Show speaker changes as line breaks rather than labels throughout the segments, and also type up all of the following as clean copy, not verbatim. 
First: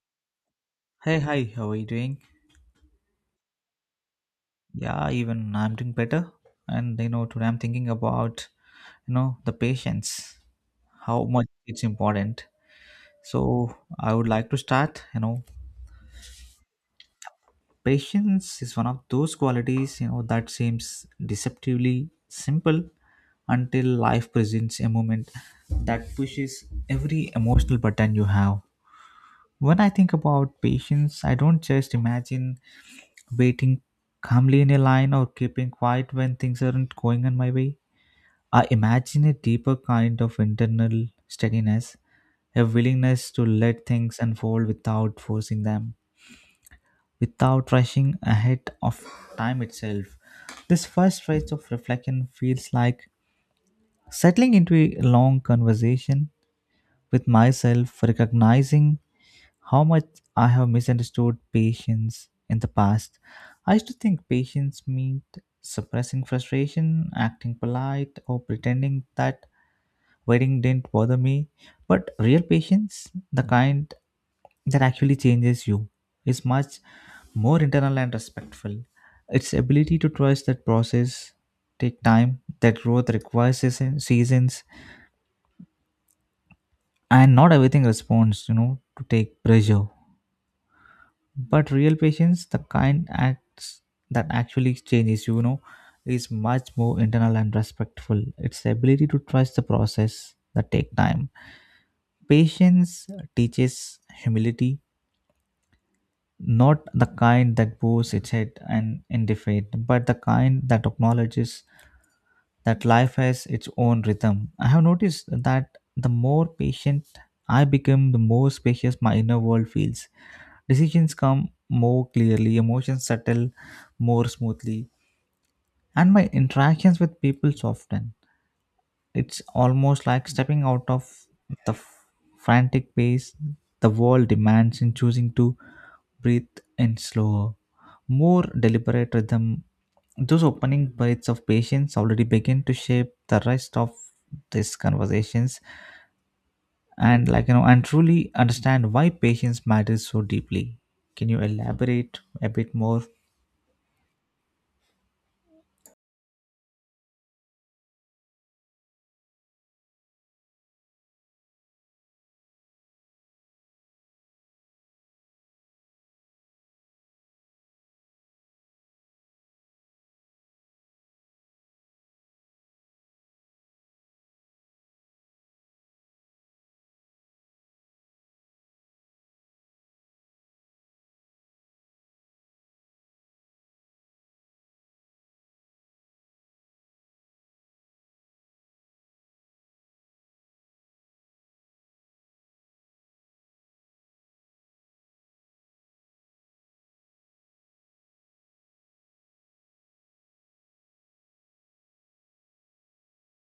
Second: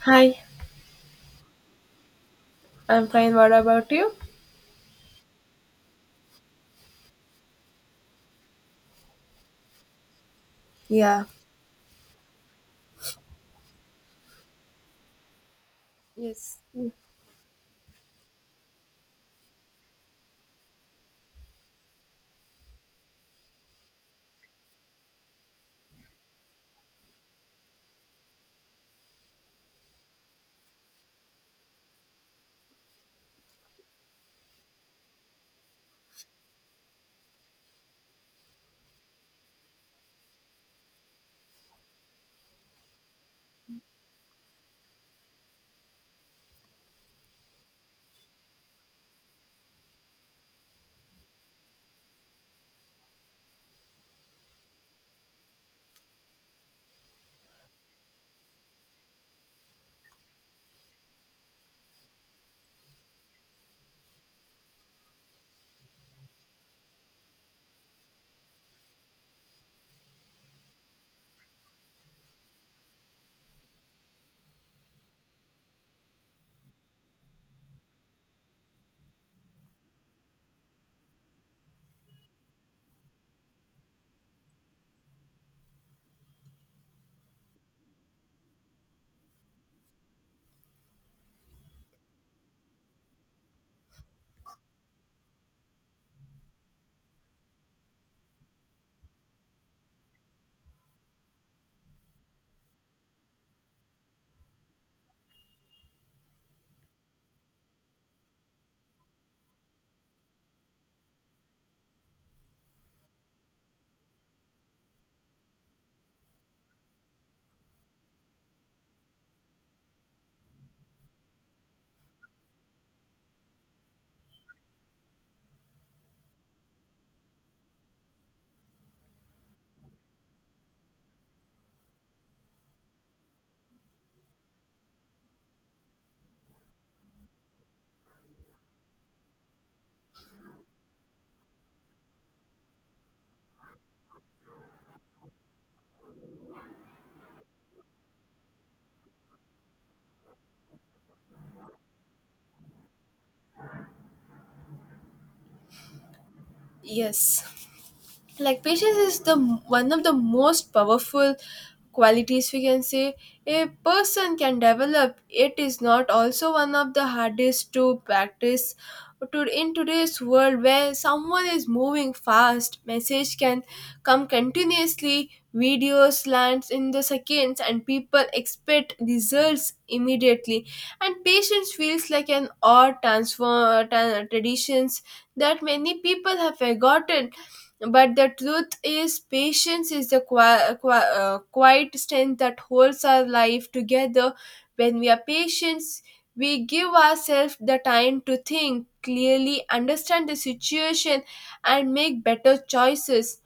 Hi,
Hey, hi, how are you doing?
I'm fine. What about you?
Yeah, even I'm doing better. And today I'm thinking about, the patience, how
Yeah.
much it's important. So I would like to start,
Yes.
patience is one of those qualities, that seems deceptively simple until life presents a moment that pushes every emotional button you have. When I think about patience, I don't just imagine waiting calmly in a line or keeping quiet when things aren't going on my way. I imagine a deeper kind of internal steadiness, a willingness to let things unfold without forcing them, without rushing ahead of time itself. This first phase of reflection feels like settling into a long conversation with myself, recognizing how much I have misunderstood patience in the past. I used to think patience meant suppressing frustration, acting polite, or pretending that waiting didn't bother me. But real patience, the kind that actually changes you, is much more internal and respectful. Its ability to trust that process take time, that growth requires seasons, and not everything responds, to take pressure. But real patience, the kind acts that actually changes, is much more internal and respectful. It's the ability to trust the process that take time. Patience teaches humility, not the kind that bows its head and in defeat, but the kind that acknowledges that life has its own rhythm. I have noticed that the more patient I become, the more spacious my inner world feels. Decisions come more clearly, emotions settle more smoothly, and my interactions with people soften. It's almost like stepping out of the frantic pace the world demands and choosing to breathe in slower, more deliberate rhythm. Those opening breaths of patience already begin to shape the rest of these conversations and and truly understand why patience matters so deeply. Can you elaborate a bit more?
Yes. Like patience is the one of the most powerful qualities, we can say, a person can develop. It is not also one of the hardest to practice to in today's world, where someone is moving fast, message can come continuously, videos lands in the seconds, and people expect results immediately, and patience feels like an odd transfer, traditions that many people have forgotten. But the truth is, patience is the quiet strength that holds our life together. When we are patient, we give ourselves the time to think clearly, understand the situation, and make better choices.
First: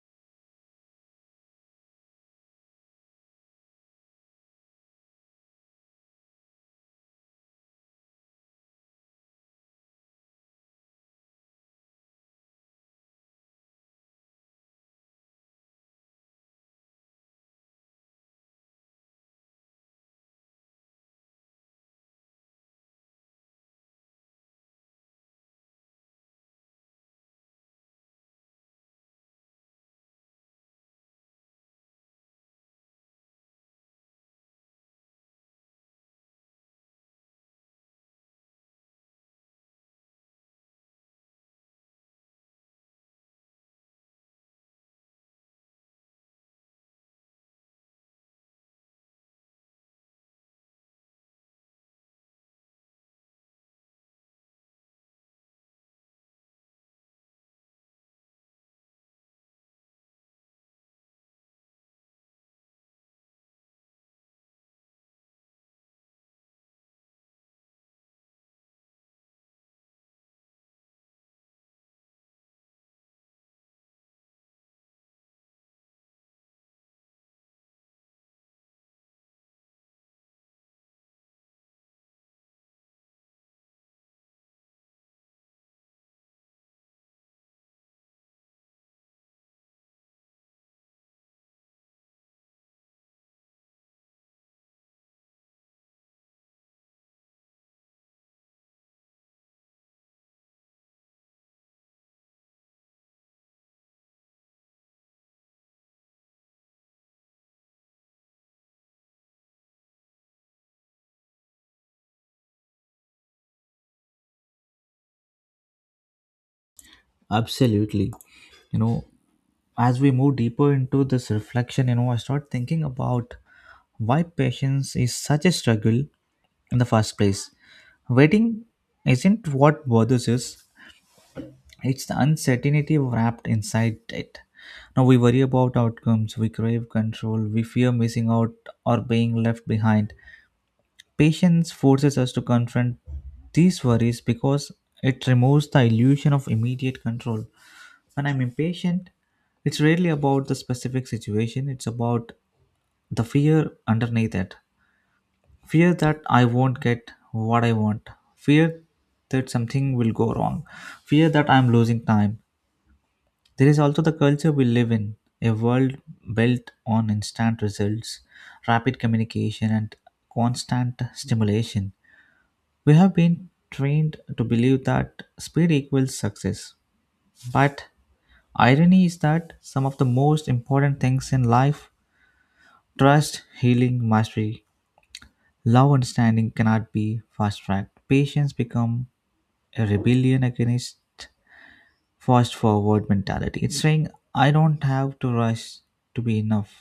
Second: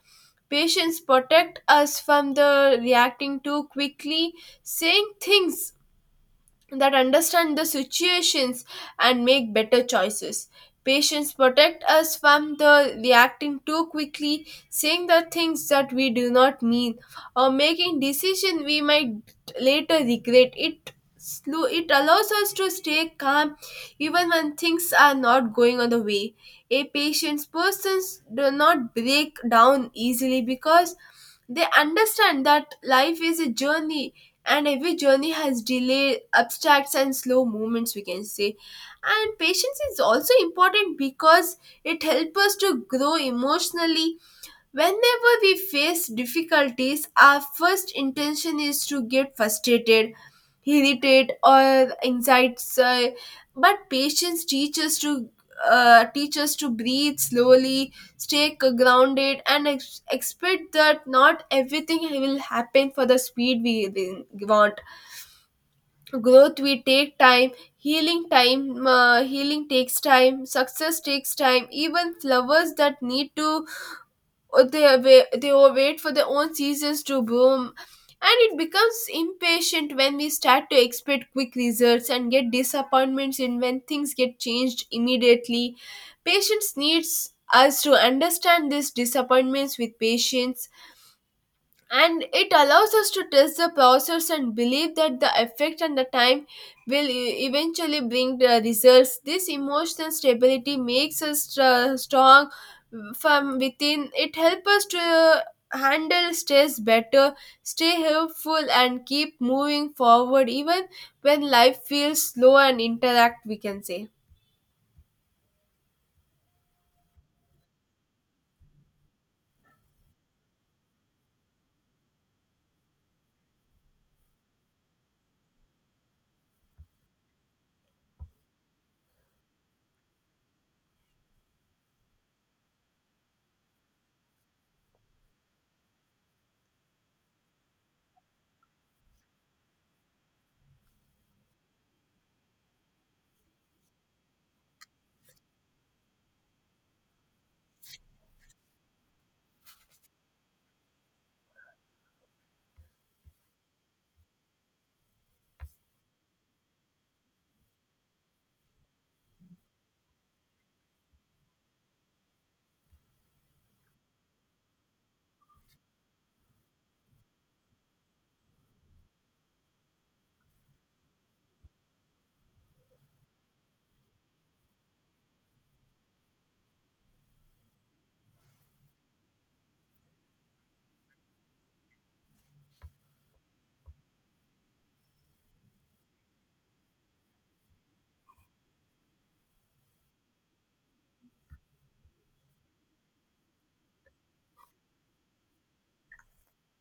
Patience protect us from the reacting too quickly, saying things that understand the situations and make better choices. Patients protect us from the reacting too quickly, saying the things that we do not mean, or making decisions we might later regret. It slow it allows us to stay calm even when things are not going on the way. A patient's persons do not break down easily because they understand that life is a journey, and every journey has delay, abstracts, and slow movements, we can say. And patience is also important because it helps us to grow emotionally. Whenever we face difficulties, our first intention is to get frustrated, irritated, or anxious. But patience teaches to teach us to breathe slowly, stay grounded, and expect that not everything will happen for the speed we want. Growth we take time, healing takes time, success takes time. Even flowers that need to or they wait, they will wait for their own seasons to bloom. And it becomes impatient when we start to expect quick results and get disappointments in when things get changed immediately. Patience needs us to understand these disappointments with patience, and it allows us to test the process and believe that the effect and the time will eventually bring the results. This emotional stability makes us strong from within. It helps us to handle stress better, stay helpful, and keep moving forward even when life feels slow and interact, we can say.
Absolutely. You know, as we move deeper into this reflection, I start thinking about why patience is such a struggle in the first place. Waiting isn't what bothers us, it's the uncertainty wrapped inside it. Now we worry about outcomes, we crave control, we fear missing out or being left behind. Patience forces us to confront these worries because it removes the illusion of immediate control. When I'm impatient, it's rarely about the specific situation, it's about the fear underneath it. Fear that I won't get what I want, fear that something will go wrong, fear that I'm losing time. There is also the culture we live in, a world built on instant results, rapid communication, and constant stimulation. We have been trained to believe that speed equals success. But irony is that some of the most important things in life, trust, healing, mastery, love, understanding, cannot be fast tracked. Patience become a rebellion against fast forward mentality. It's saying I don't have to rush to be enough.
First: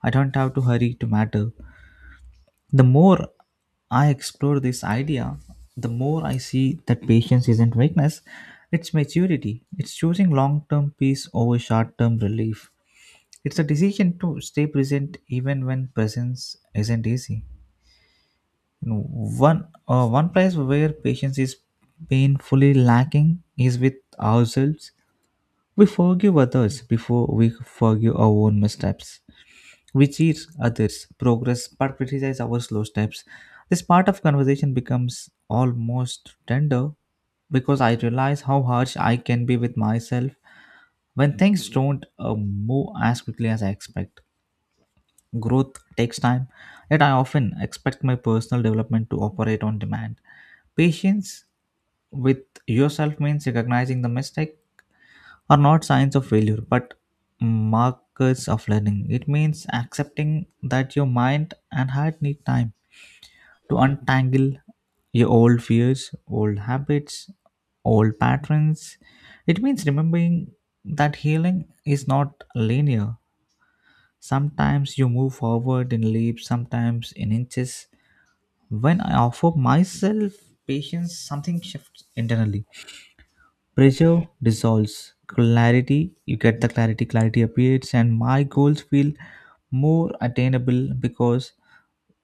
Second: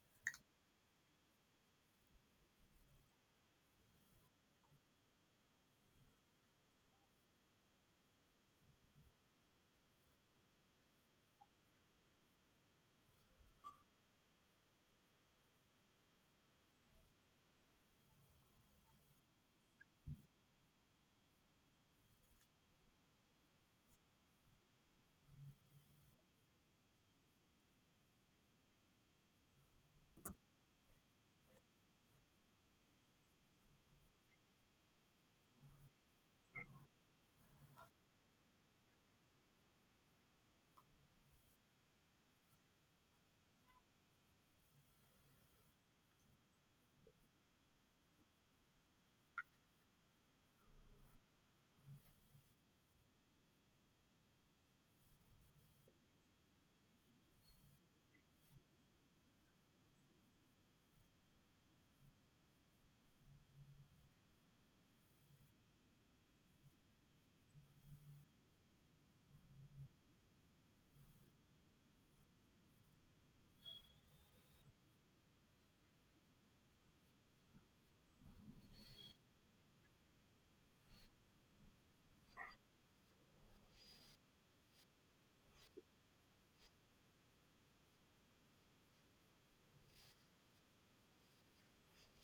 I don't have to hurry to matter. The more I explore this idea, the more I see that patience isn't weakness, it's maturity. It's choosing long term peace over short term relief. It's a decision to stay present even when presence isn't easy. One place where patience is painfully lacking is with ourselves. We forgive others before we forgive our own missteps. We cheer others' progress but criticize our slow steps. This part of conversation becomes almost tender because I realize how harsh I can be with myself when things don't move as quickly as I expect. Growth takes time, yet I often expect my personal development to operate on demand. Patience with yourself means recognizing the mistake are not signs of failure but markers of learning. It means accepting that your mind and heart need time to untangle your old fears, old habits, old patterns. It means remembering that healing is not linear. Sometimes you move forward in leaps, sometimes in inches. When I offer myself patience, something shifts internally. Pressure dissolves. Clarity, you get the clarity, clarity appears, and my goals feel more attainable because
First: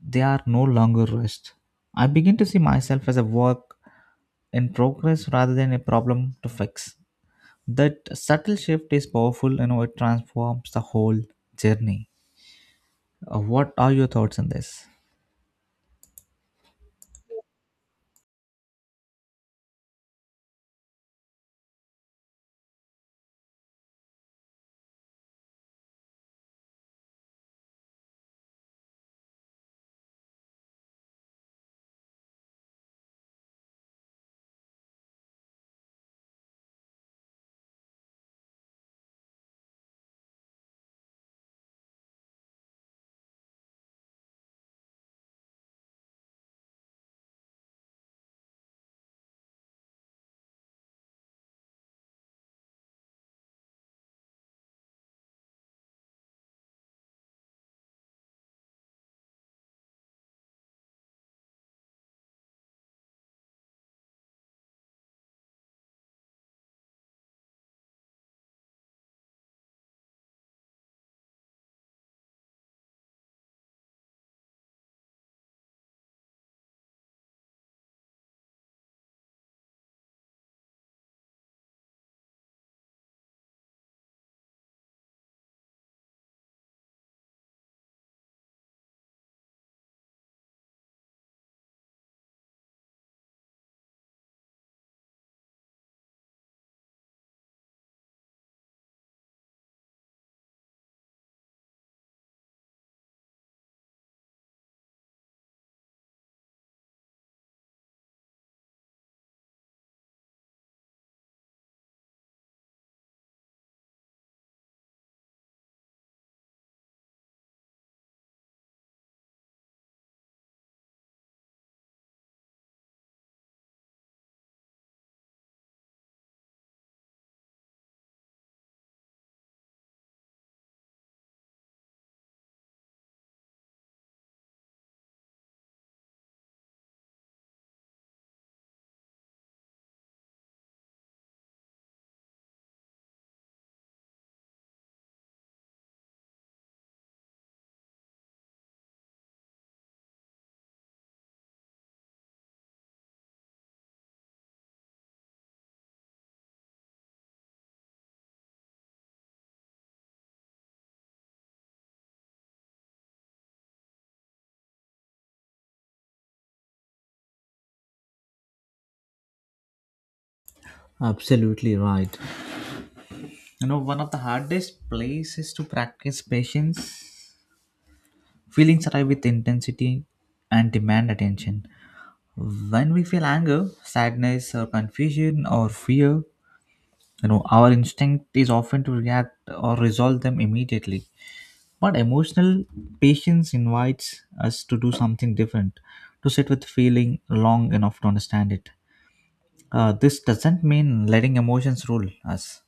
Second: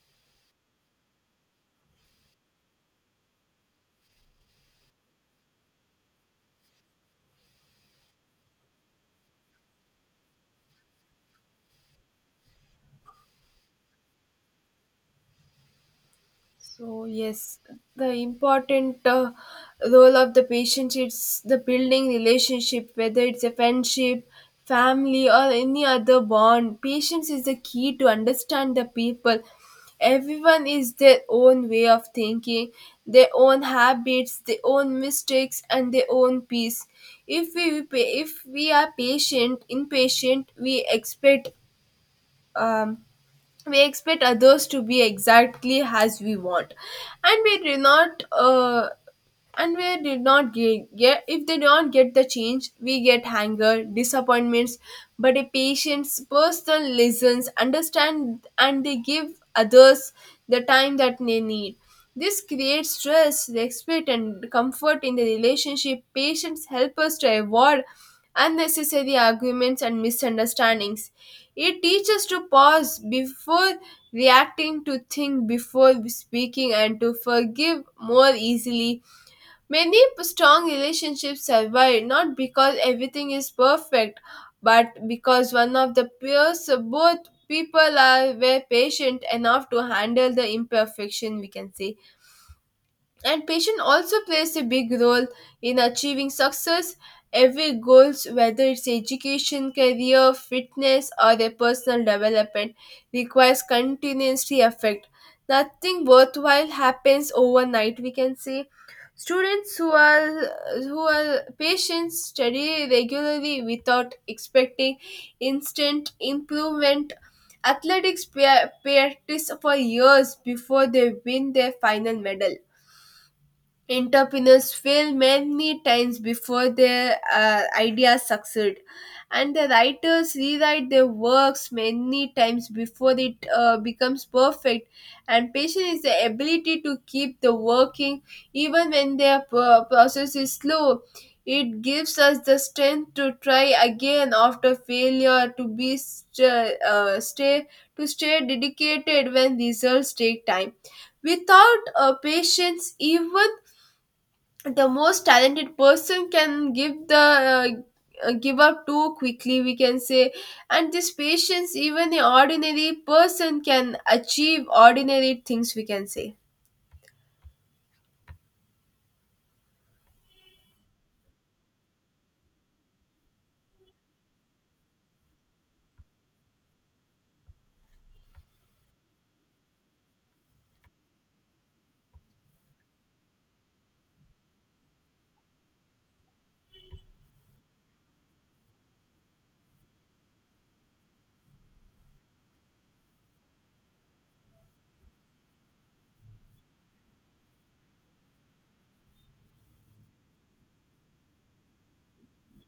they are no longer rushed. I begin to see myself as a work in progress rather than a problem to fix. That subtle shift is powerful, it transforms the whole journey. What are your thoughts on this?
So yes, the important role of the patient is the building relationship, whether it's a friendship, family, or any other bond. Patience is the key to understand the people. Everyone is their own way of thinking, their own habits, their own mistakes, and their own peace. If we are patient, impatient, um, we expect others to be exactly as we want, and we do not and we did not get if they don't get the change, we get anger, disappointments. But a patient's person listens, understand, and they give others the time that they need. This creates trust, respect, and comfort in the relationship. Patients help us to avoid unnecessary arguments and misunderstandings. It teaches to pause before reacting, to think before speaking, and to forgive more easily. Many strong relationships survive not because everything is perfect, but because one of the peers, both people are were patient enough to handle the imperfection, we can say. And patience also plays a big role in achieving success. Every goals, whether it's education, career, fitness, or their personal development, requires continuously effort. Nothing worthwhile happens overnight, we can say. Students who are patient study regularly without expecting instant improvement. Athletics practice for years before they win their final medal. Entrepreneurs fail many times before their ideas succeed, and the writers rewrite their works many times before it becomes perfect. And patience is the ability to keep the working even when their process is slow. It gives us the strength to try again after failure, to be st- stay to stay dedicated when results take time. Without a patience, even the most talented person can give up too quickly, we can say. And this patience, even an ordinary person can achieve ordinary things, we can say.
Absolutely right. One of the hardest places to practice patience, feelings arrive with intensity and demand attention. When we feel anger, sadness, or confusion, or fear, our instinct is often to react or resolve them immediately. But emotional patience invites us to do something different, to sit with feeling long enough to understand it. This doesn't mean letting emotions rule us.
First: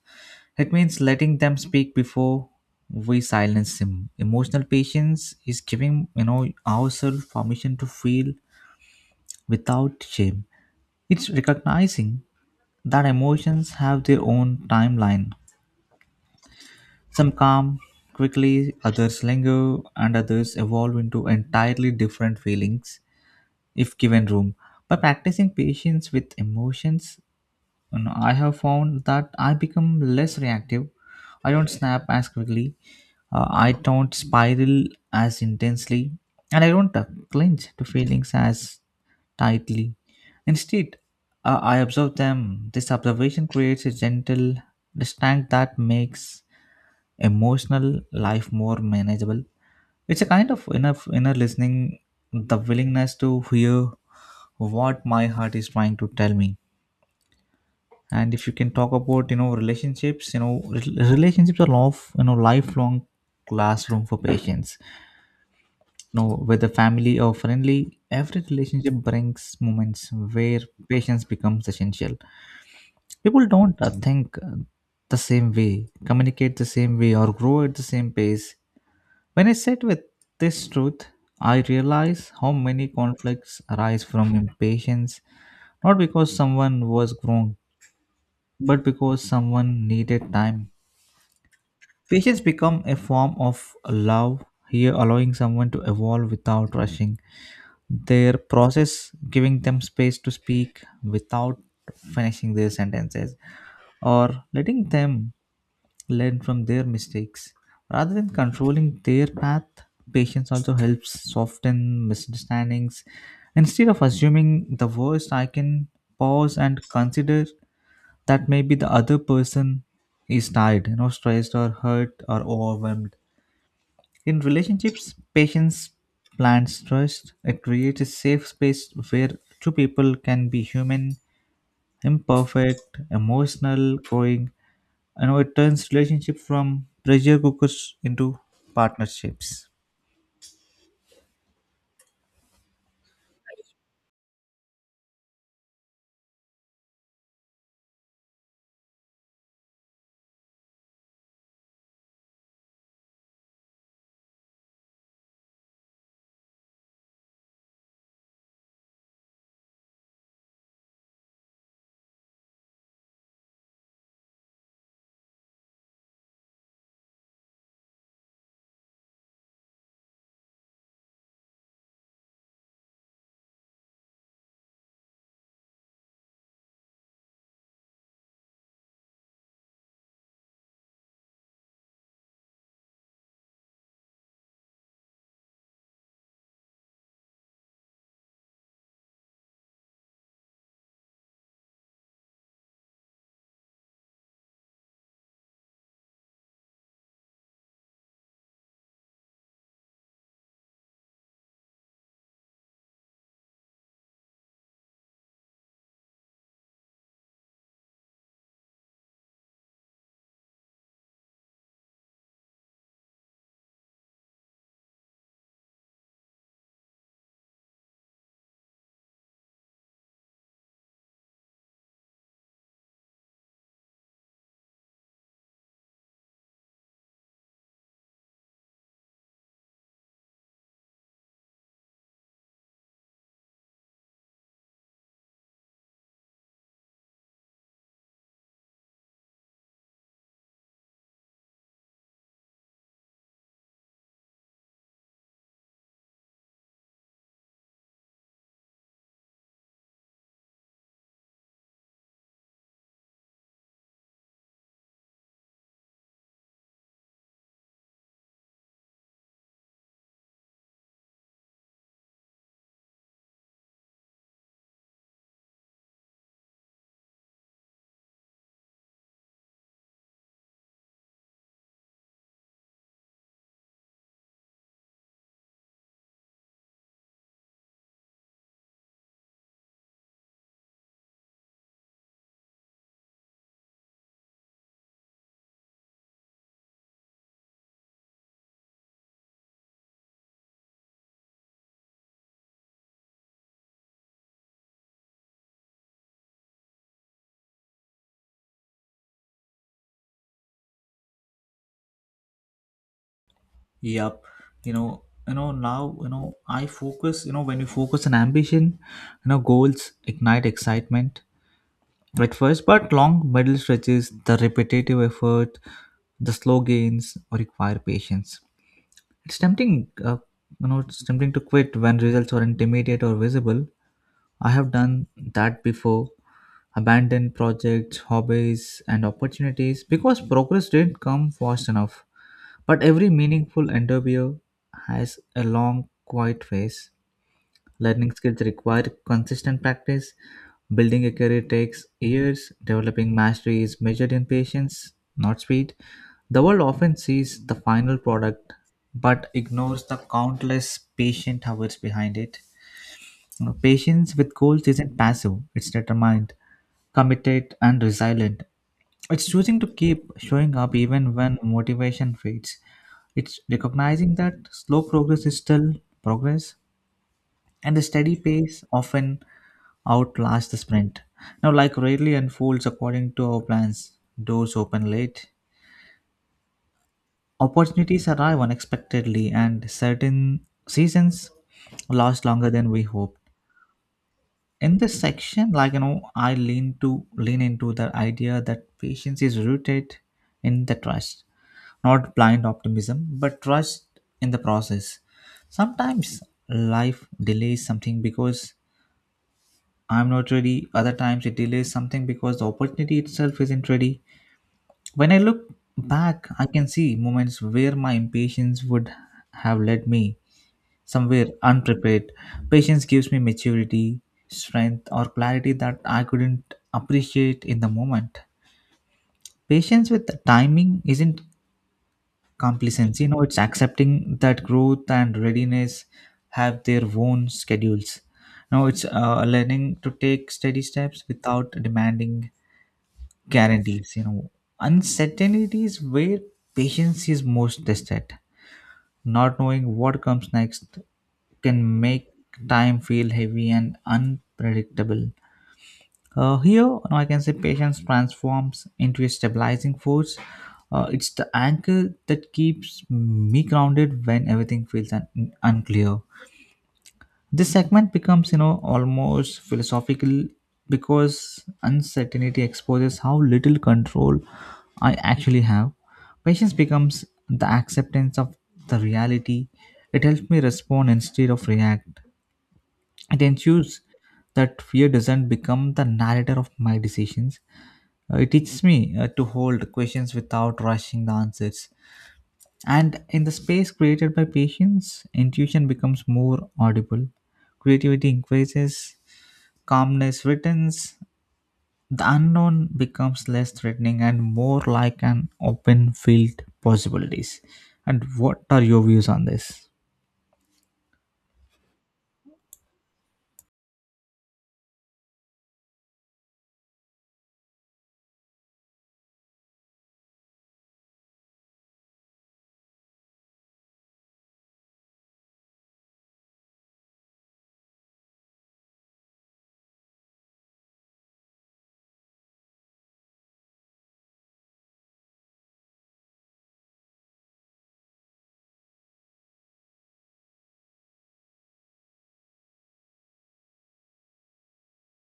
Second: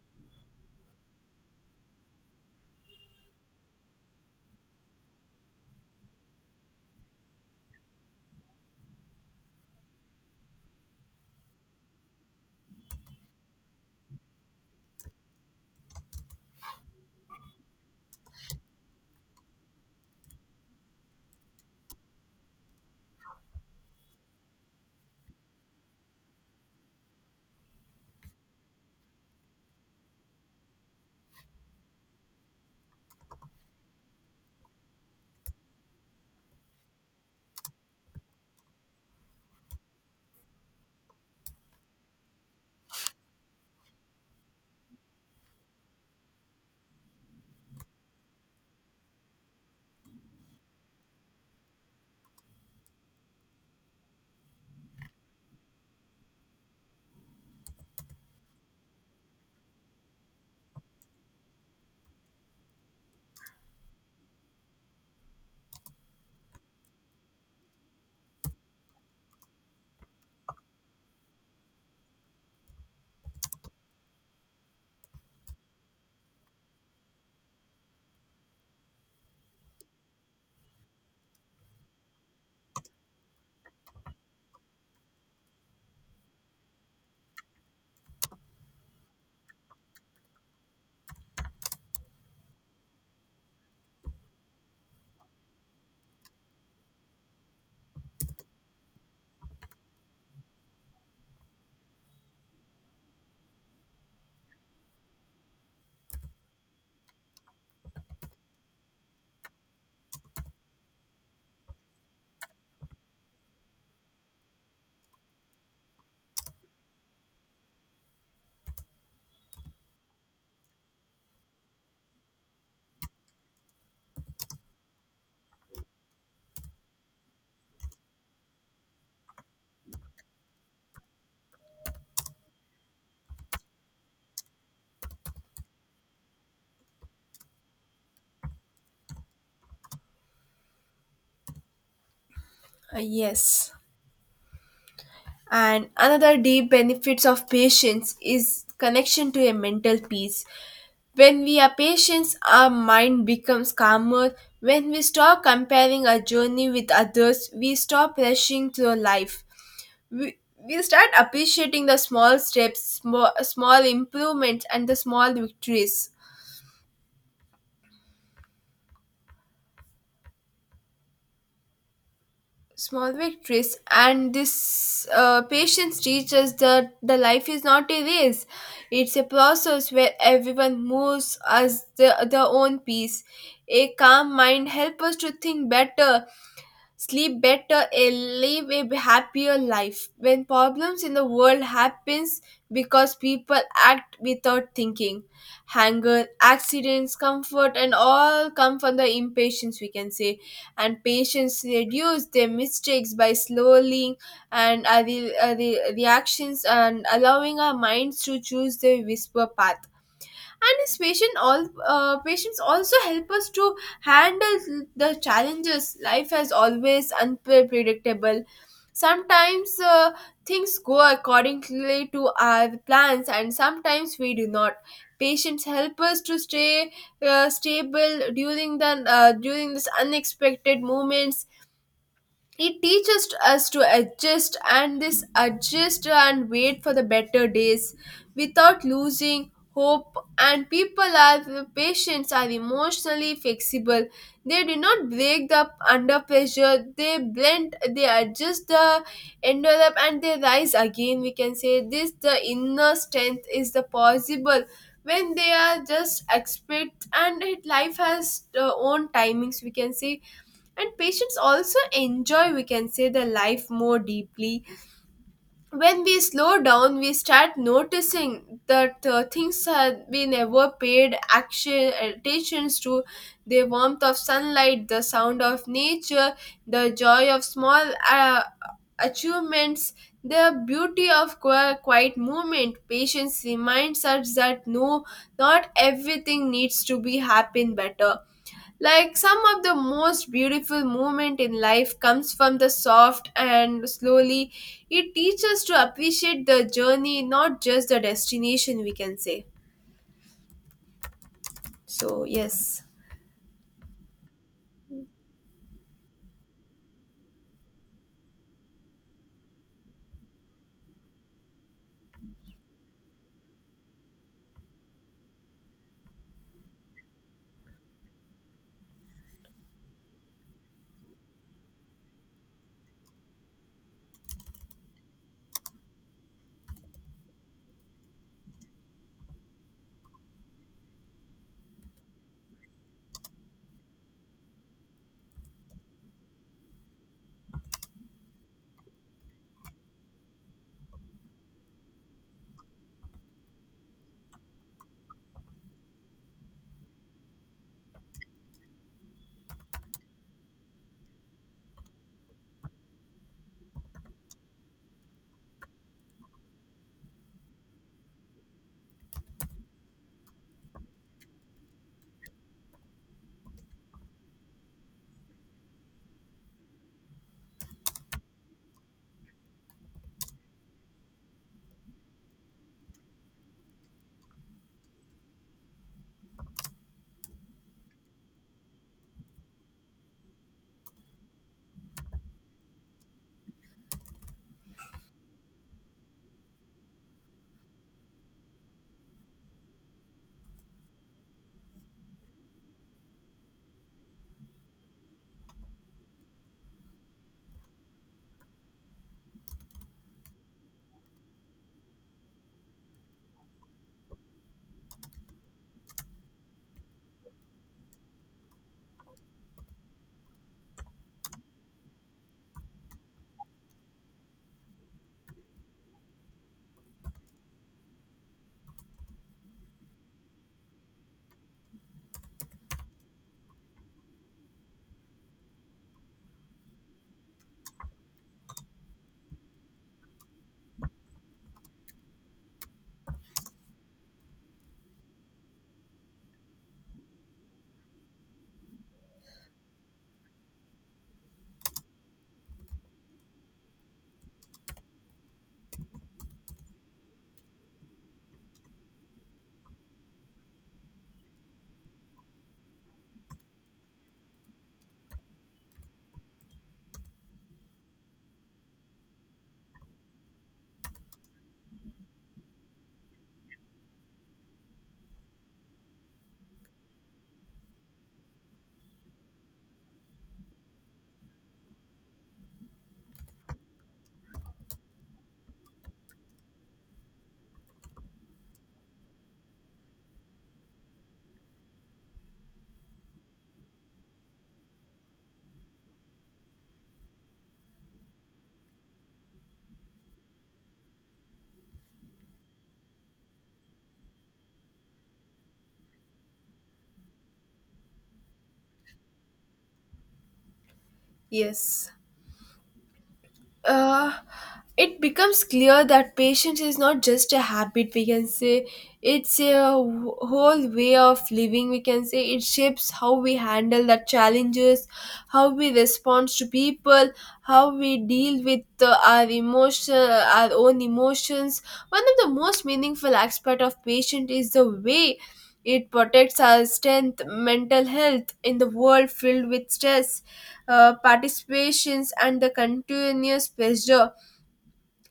It means letting them speak before we silence them. Emotional patience is giving ourselves permission to feel without shame. It's recognizing that emotions have their own timeline. Some calm quickly, others linger, and others evolve into entirely different feelings if given room. By practicing patience with emotions, and I have found that I become less reactive. I don't snap as quickly. I don't spiral as intensely. And I don't clinch to feelings as tightly. Instead, I observe them. This observation creates a gentle distinct that makes emotional life more manageable. It's a kind of inner listening, the willingness to hear what my heart is trying to tell me. And if you can talk about relationships, relationships are of lifelong classroom for patients. You know whether family or friendly, every relationship brings moments where patience becomes essential. People don't think the same way, communicate the same way, or grow at the same pace. When I sit with this truth, I realize how many conflicts arise from impatience, not because someone was wrong, but because someone needed time. Patience become a form of love here, allowing someone to evolve without rushing their process, giving them space to speak without finishing their sentences, or letting them learn from their mistakes. Rather than controlling their path, patience also helps soften misunderstandings. Instead of assuming the worst, I can pause and consider that maybe the other person is tired, stressed or hurt or overwhelmed. In relationships, patience plants trust. It creates a safe space where two people can be human, imperfect, emotional, growing. It turns relationship from pressure cookers into partnerships.
Yes, and another deep benefits of patience is connection to a mental peace. When we are patient, our mind becomes calmer. When we stop comparing our journey with others, we stop rushing through life. We start appreciating the small steps, small improvements, and the small victories, small victories. And this patience teaches that the life is not a race. It's a process where everyone moves as their own pace. A calm mind helps us to think better, sleep better, and live a happier life. When problems in the world happens because people act without thinking, anger, accidents, comfort and all come from the impatience, we can say. And patients reduce their mistakes by slowly and the reactions and allowing our minds to choose the whisper path. And his patient all patients also help us to handle the challenges. Life is always unpredictable. Sometimes things go accordingly to our plans and sometimes we do not. Patients help us to stay stable during the during this unexpected moments. It teaches us to adjust and this adjust and wait for the better days without losing hope. And people are patients are emotionally flexible. They do not break up under pressure. They blend, they adjust the envelope, and they rise again, we can say. This the inner strength is the possible when they are just expect and it life has own timings, we can say. And patients also enjoy, we can say, the life more deeply. When we slow down, we start noticing that things have we never paid action attentions to: the warmth of sunlight, the sound of nature, the joy of small achievements, the beauty of quiet movement. Patience reminds us that no, not everything needs to be happen better, like some of the most beautiful moment in life comes from the soft and slowly. It teaches us to appreciate the journey, not just the destination, we can say. So, yes,
Yep. You know, now I focus. You know when you focus on ambition, goals ignite excitement at first, but long middle stretches, the repetitive effort, the slow gains require patience. It's tempting, it's tempting to quit when results are intermediate or visible. I have done that before, abandoned projects, hobbies, and opportunities because progress didn't come fast enough. But every meaningful endeavor has a long, quiet phase. Learning skills require consistent practice. Building a career takes years. Developing mastery is measured in patience, not speed. The world often sees the final product but ignores the countless patient hours behind it. Patience with goals isn't passive, it's determined, committed, and resilient. It's choosing to keep showing up even when motivation fades. It's recognizing that slow progress is still progress, and a steady pace often outlast the sprint. Now, like rarely unfolds according to our plans, doors open late, opportunities arrive unexpectedly, and certain seasons last longer than we hoped. In this section, I lean into the idea that patience is rooted in the trust, not blind optimism, but trust in the process. Sometimes life delays something because I'm not ready. Other times it delays something because the opportunity itself isn't ready. When I look back, I can see moments where my impatience would have led me somewhere unprepared. Patience gives me maturity, strength, or clarity that I couldn't appreciate in the moment. Patience with the timing isn't complacency, it's accepting that growth and readiness have their own schedules. Now it's learning to take steady steps without demanding guarantees. Uncertainty is where patience is most tested. Not knowing what comes next can make time feel heavy and unpredictable. I can say patience transforms into a stabilizing force. It's the anchor that keeps me grounded when everything feels unclear. This segment becomes almost philosophical because uncertainty exposes how little control I actually have. Patience becomes the acceptance of the reality. It helps me respond instead of react. It ensures that fear doesn't become the narrator of my decisions. It teaches me to hold questions without rushing the answers. And in the space created by patience, intuition becomes more audible, creativity increases, calmness returns, the unknown becomes less threatening and more like an open field possibilities. And what are your views on this?
yes. uh, it becomes clear that patience is not just a habit, we can say. It's a whole way of living, we can say. It shapes how we handle the challenges, how we respond to people, how we deal with our emotion, our own emotions. One of the most meaningful aspect of patience is the way it protects our strength mental health in the world filled with stress, participations, and the continuous pressure.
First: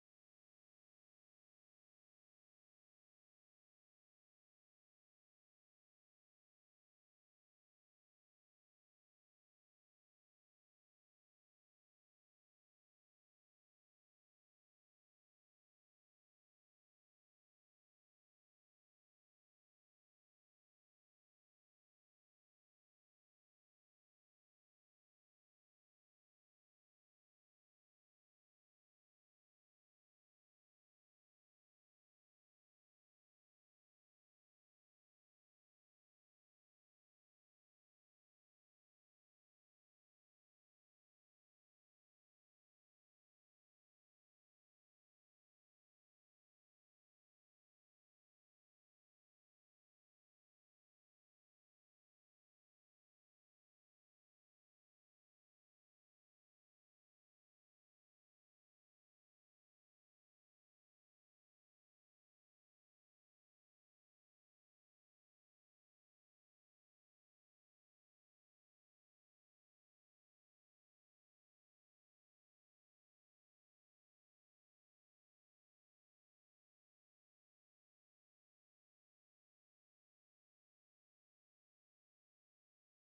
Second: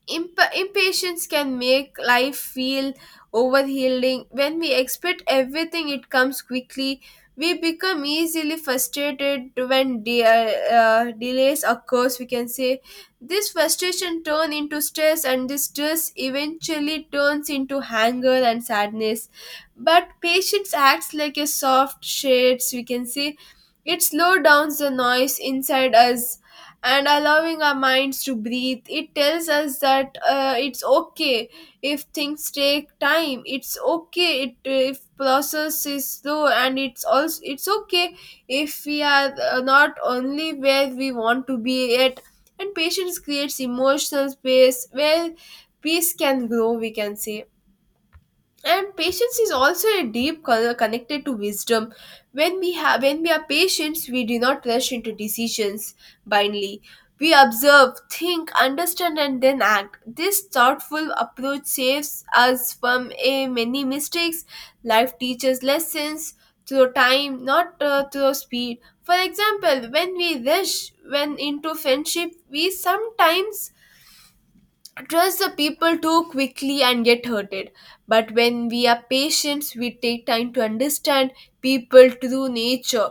Impatience can make life feel overhealing. When we expect everything, it comes quickly. We become easily frustrated when delays occurs, we can say. This frustration turns into stress, and this stress eventually turns into anger and sadness. But patience acts like a soft shades, we can say. It slows down the noise inside us and allowing our minds to breathe. It tells us that it's okay if things take time. It's okay if process is slow, and it's also it's okay if we are not only where we want to be yet. And patience creates emotional space where peace can grow, we can say. And patience is also a deep connected to wisdom. When we are patient, we do not rush into decisions blindly. We observe, think, understand, and then act. This thoughtful approach saves us from a many mistakes. Life teaches lessons through time, not through speed. For example, when we rush when into friendship, we sometimes trust the people too quickly and get hurted. But when we are patient, we take time to understand people through nature.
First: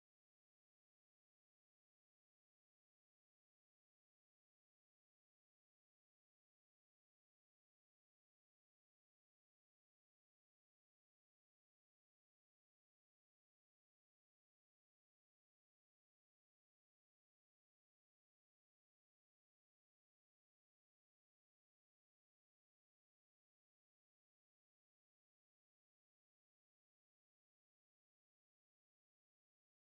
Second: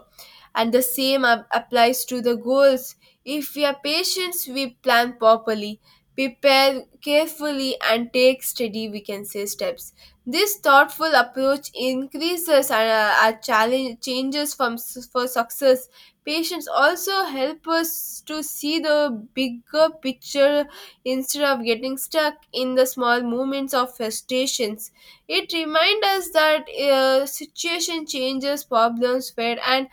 And the same applies to the goals. If we are patient, we plan properly, prepare carefully, and take steady, we can say, steps. This thoughtful approach increases our challenge changes from for success. Patience also help us to see the bigger picture instead of getting stuck in the small moments of frustrations. It reminds us that situation changes, problems fade, and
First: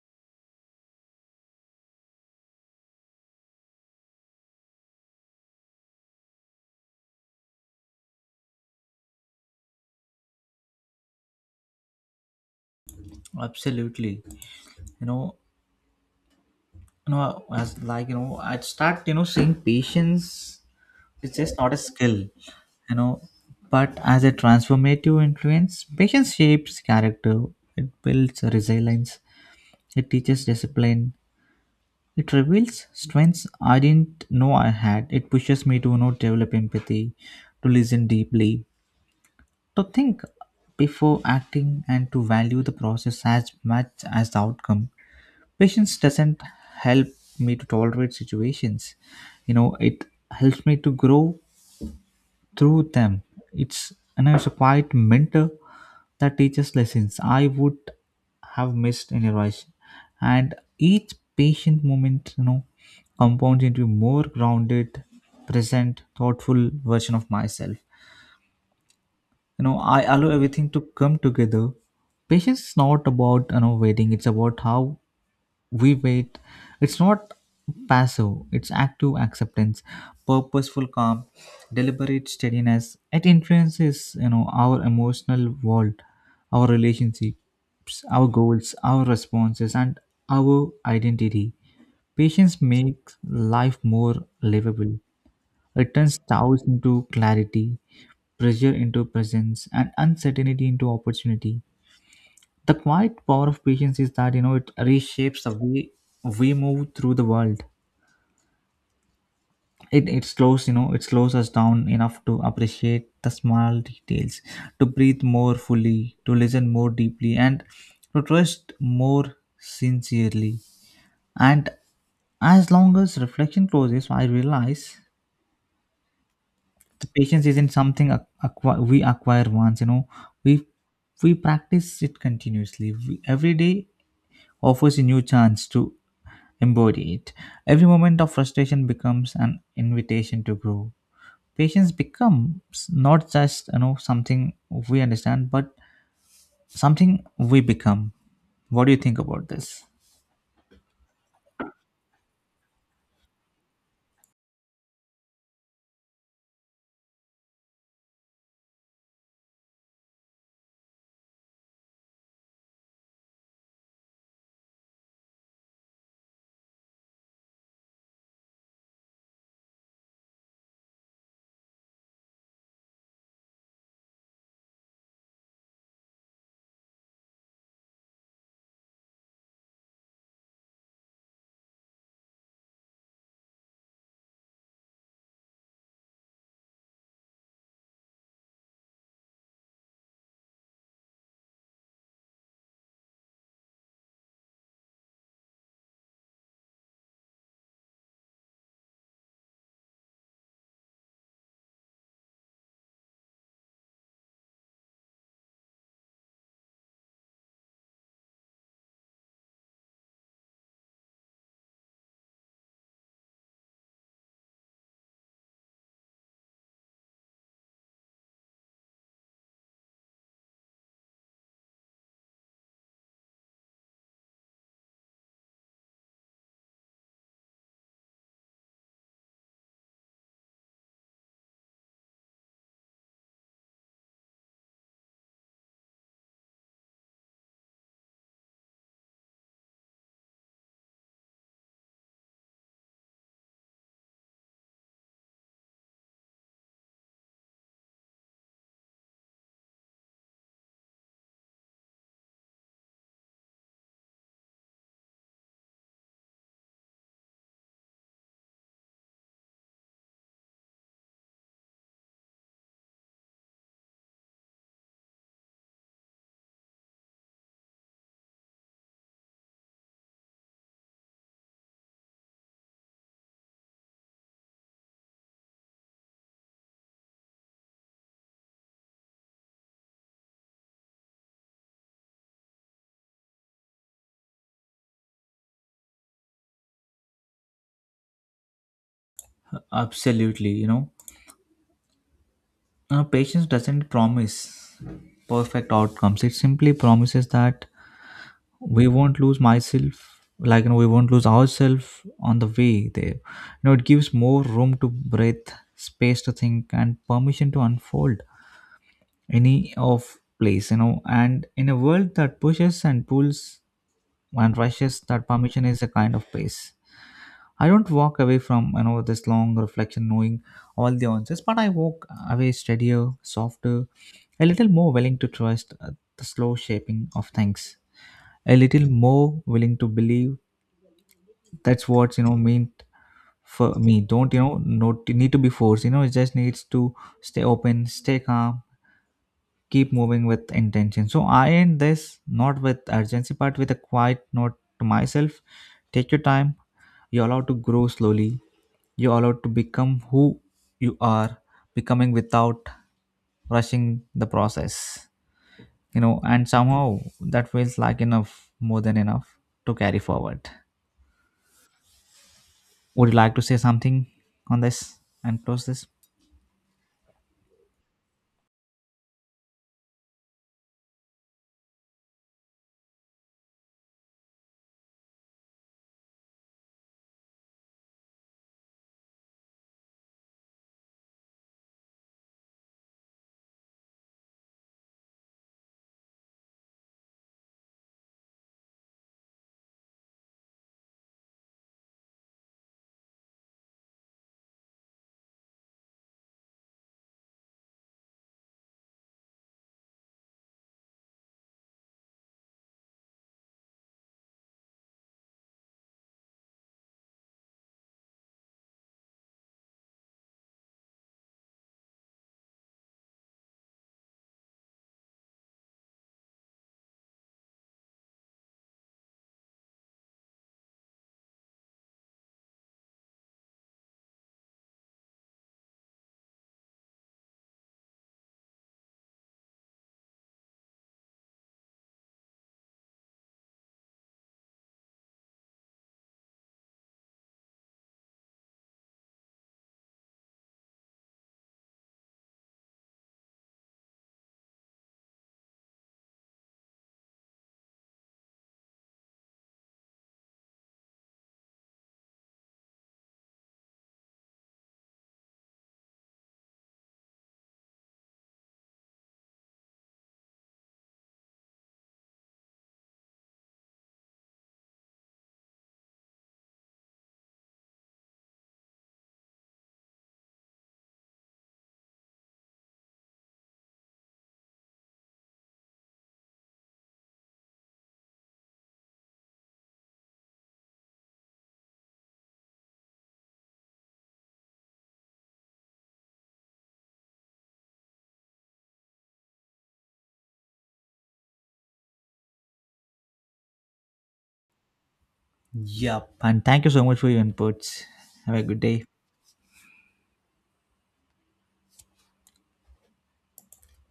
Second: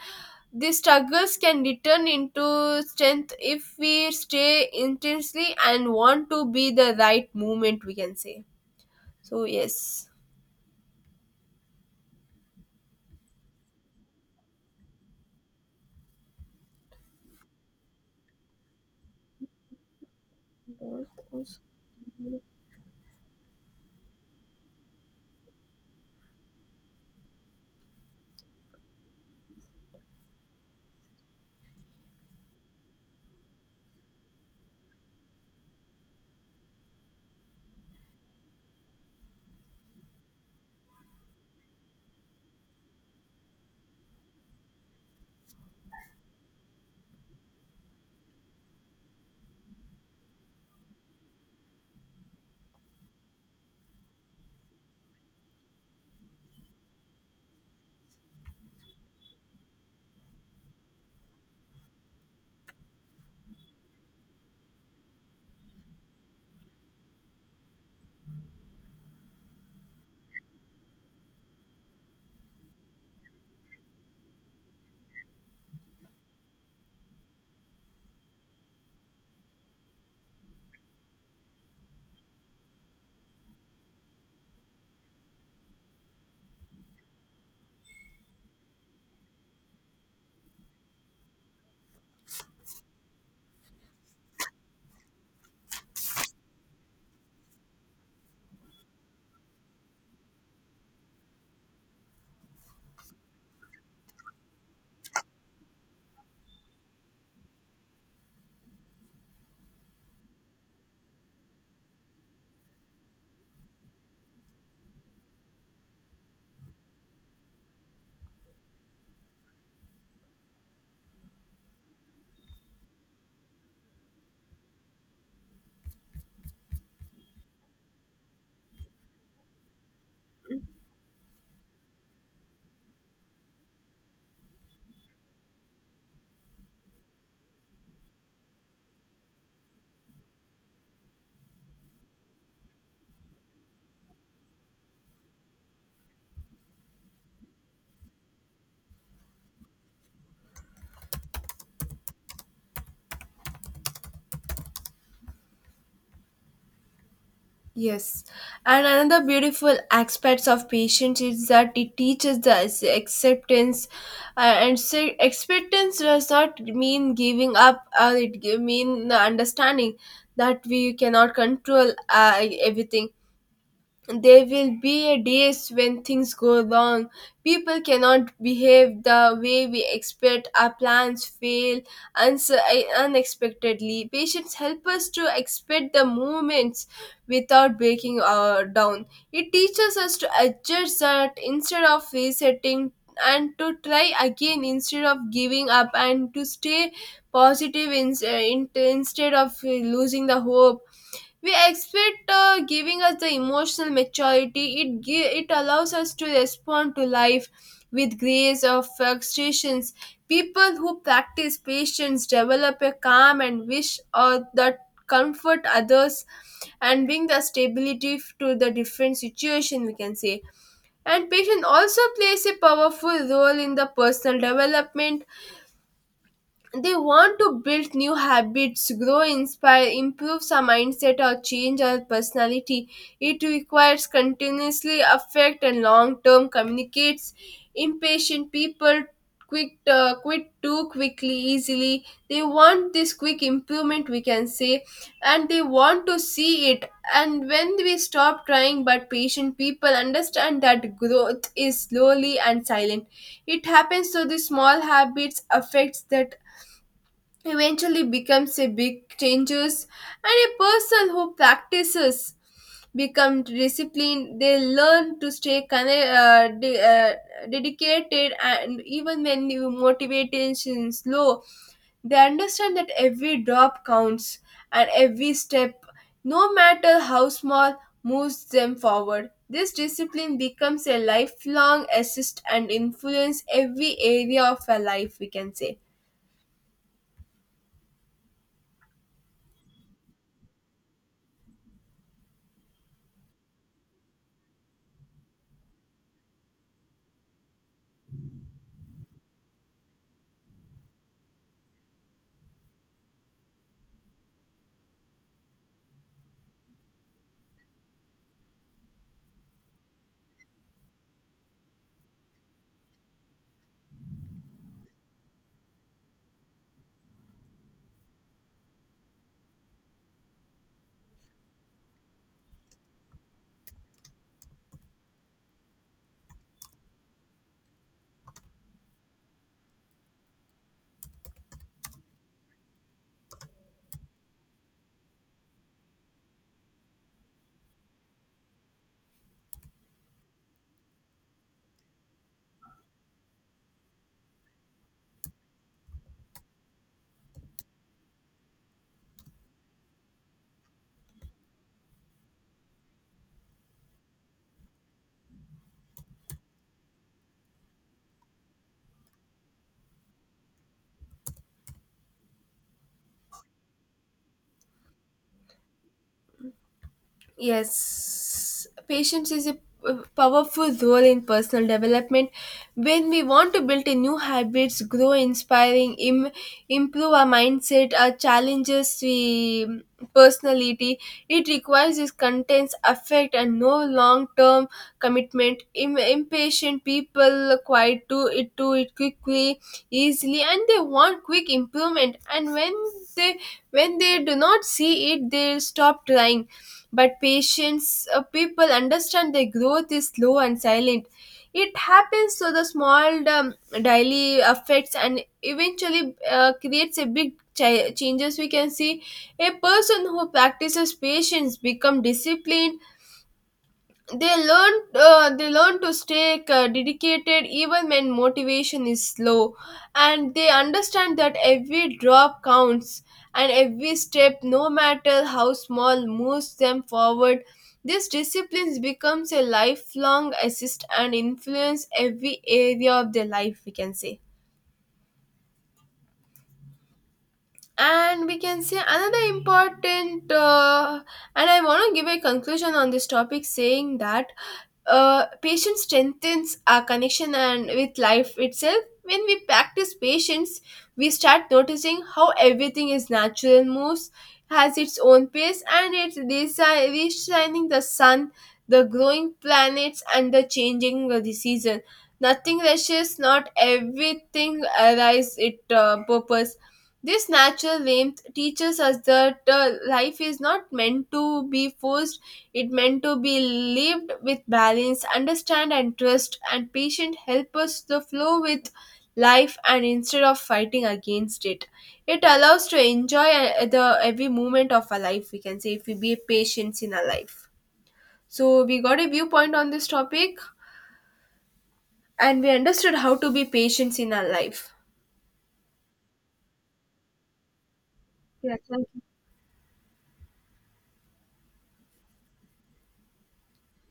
the struggles can return into strength if we stay intensely and want to be the right movement, we can say. So, yes.
Absolutely. You know, you know, as like you know, I start seeing patience. It's just not a skill, you know, but as a transformative influence, patience shapes character. It builds resilience. It teaches discipline. It reveals strengths I didn't know I had. It pushes me to not develop empathy, to listen deeply, to think before acting, and to value the process as much as the outcome. Patience doesn't help me to tolerate situations. It helps me to grow through them. It's, and it's a quiet mentor that teaches lessons I would have missed otherwise. And each patient moment, compounds into more grounded, present, thoughtful version of myself. I allow everything to come together. Patience is not about waiting; it's about how we wait. It's not passive, it's active acceptance, purposeful calm, deliberate steadiness. It influences our emotional world, our relationships, our goals, our responses, and our identity. Patience makes life more livable. It turns doubts into clarity, pressure into presence, and uncertainty into opportunity. The quiet power of patience is that it reshapes the way we move through the world. It slows us down enough to appreciate the small details, to breathe more fully, to listen more deeply, and to trust more sincerely. And as long as reflection closes, I realize the patience isn't something we acquire once. We we practice it continuously. Every day offers a new chance to embody it. Every moment of frustration becomes an invitation to grow. Patience becomes not just something we understand, but something we become. What do you think about this?
Yes, and another beautiful aspects of patience is that it teaches us acceptance. And so acceptance does not mean giving up. It mean the understanding that we cannot control everything. There will be a days when things go wrong. People cannot behave the way we expect. Our plans fail uns- unexpectedly. Patience help us to expect the movements without breaking down. It teaches us to adjust that instead of resetting, and to try again instead of giving up, and to stay positive instead of losing the hope. We expect giving us the emotional maturity. It it allows us to respond to life with grace or frustrations. People who practice patience develop a calm and wish that comfort others and bring the stability to the different situation, we can say. And patience also plays a powerful role in the personal development. They want to build new habits, grow, inspire, improve some mindset, or change our personality. It requires continuously affect and long term communicates. Impatient people quick quit too quickly, easily. They want this quick improvement, we can say, and they want to see it, and when we stop trying. But patient people understand that growth is slowly and silent. It happens so the small habits affects that eventually becomes a big changes. And a person who practices become disciplined. They learn to stay connected, dedicated, and even when you motivation is low, they understand that every drop counts, and every step, no matter how small, moves them forward. This discipline becomes a lifelong assist and influence every area of a life, we can say.
Absolutely, patience doesn't promise perfect outcomes. It simply promises that we won't lose ourselves on the way there. It gives more room to breathe, space to think, and permission to unfold any of place. And in a world that pushes and pulls and rushes, that permission is a kind of pace. I don't walk away from this long reflection knowing all the answers, but I walk away steadier, softer, a little more willing to trust the slow shaping of things, a little more willing to believe that's what meant for me don't not need to be forced. It just needs to stay open, stay calm, keep moving with intention. So I end this not with urgency, but with a quiet note to myself. Take your time. You're allowed to grow slowly. You're allowed to become who you are becoming without rushing the process. And somehow that feels like enough, more than enough to carry forward. Would you like to say something on this and close this?
Yes, patience is a powerful role in personal development. When we want to build a new habits, grow inspiring, improve our mindset, our challenges, we personality, it requires this contents, affect, and no long-term commitment. Impatient people quite to it quickly, easily, and they want quick improvement. And they when they do not see it, they stop trying. But patients, people understand their growth is slow and silent. It happens so the small daily affects and eventually creates a big changes, we can see. A person who practices patience become disciplined. They learn to stay dedicated even when motivation is low, and they understand that every drop counts, and every step, no matter how small, moves them forward. This discipline becomes a lifelong assist and influence every area of their life, we can say. And we can say, another important and I want to give a conclusion on this topic, saying that patience strengthens our connection and with life itself. When we practice patience, we start noticing how everything is natural moves, has its own pace, and it's reshining the sun, the growing planets, and the changing of the season. Nothing rushes, not everything arrives at purpose. This natural warmth teaches us that life is not meant to be forced, it meant to be lived with balance, understand, and trust. And patience help us to flow with life and instead of fighting against it. It allows to enjoy the every moment of our life, we can say, if we be patient in our life. So we got a viewpoint on this topic, and we understood how to be patient in our life.
Yep. And thank you so much for your inputs. Have a
Yeah,
good day.
thank you.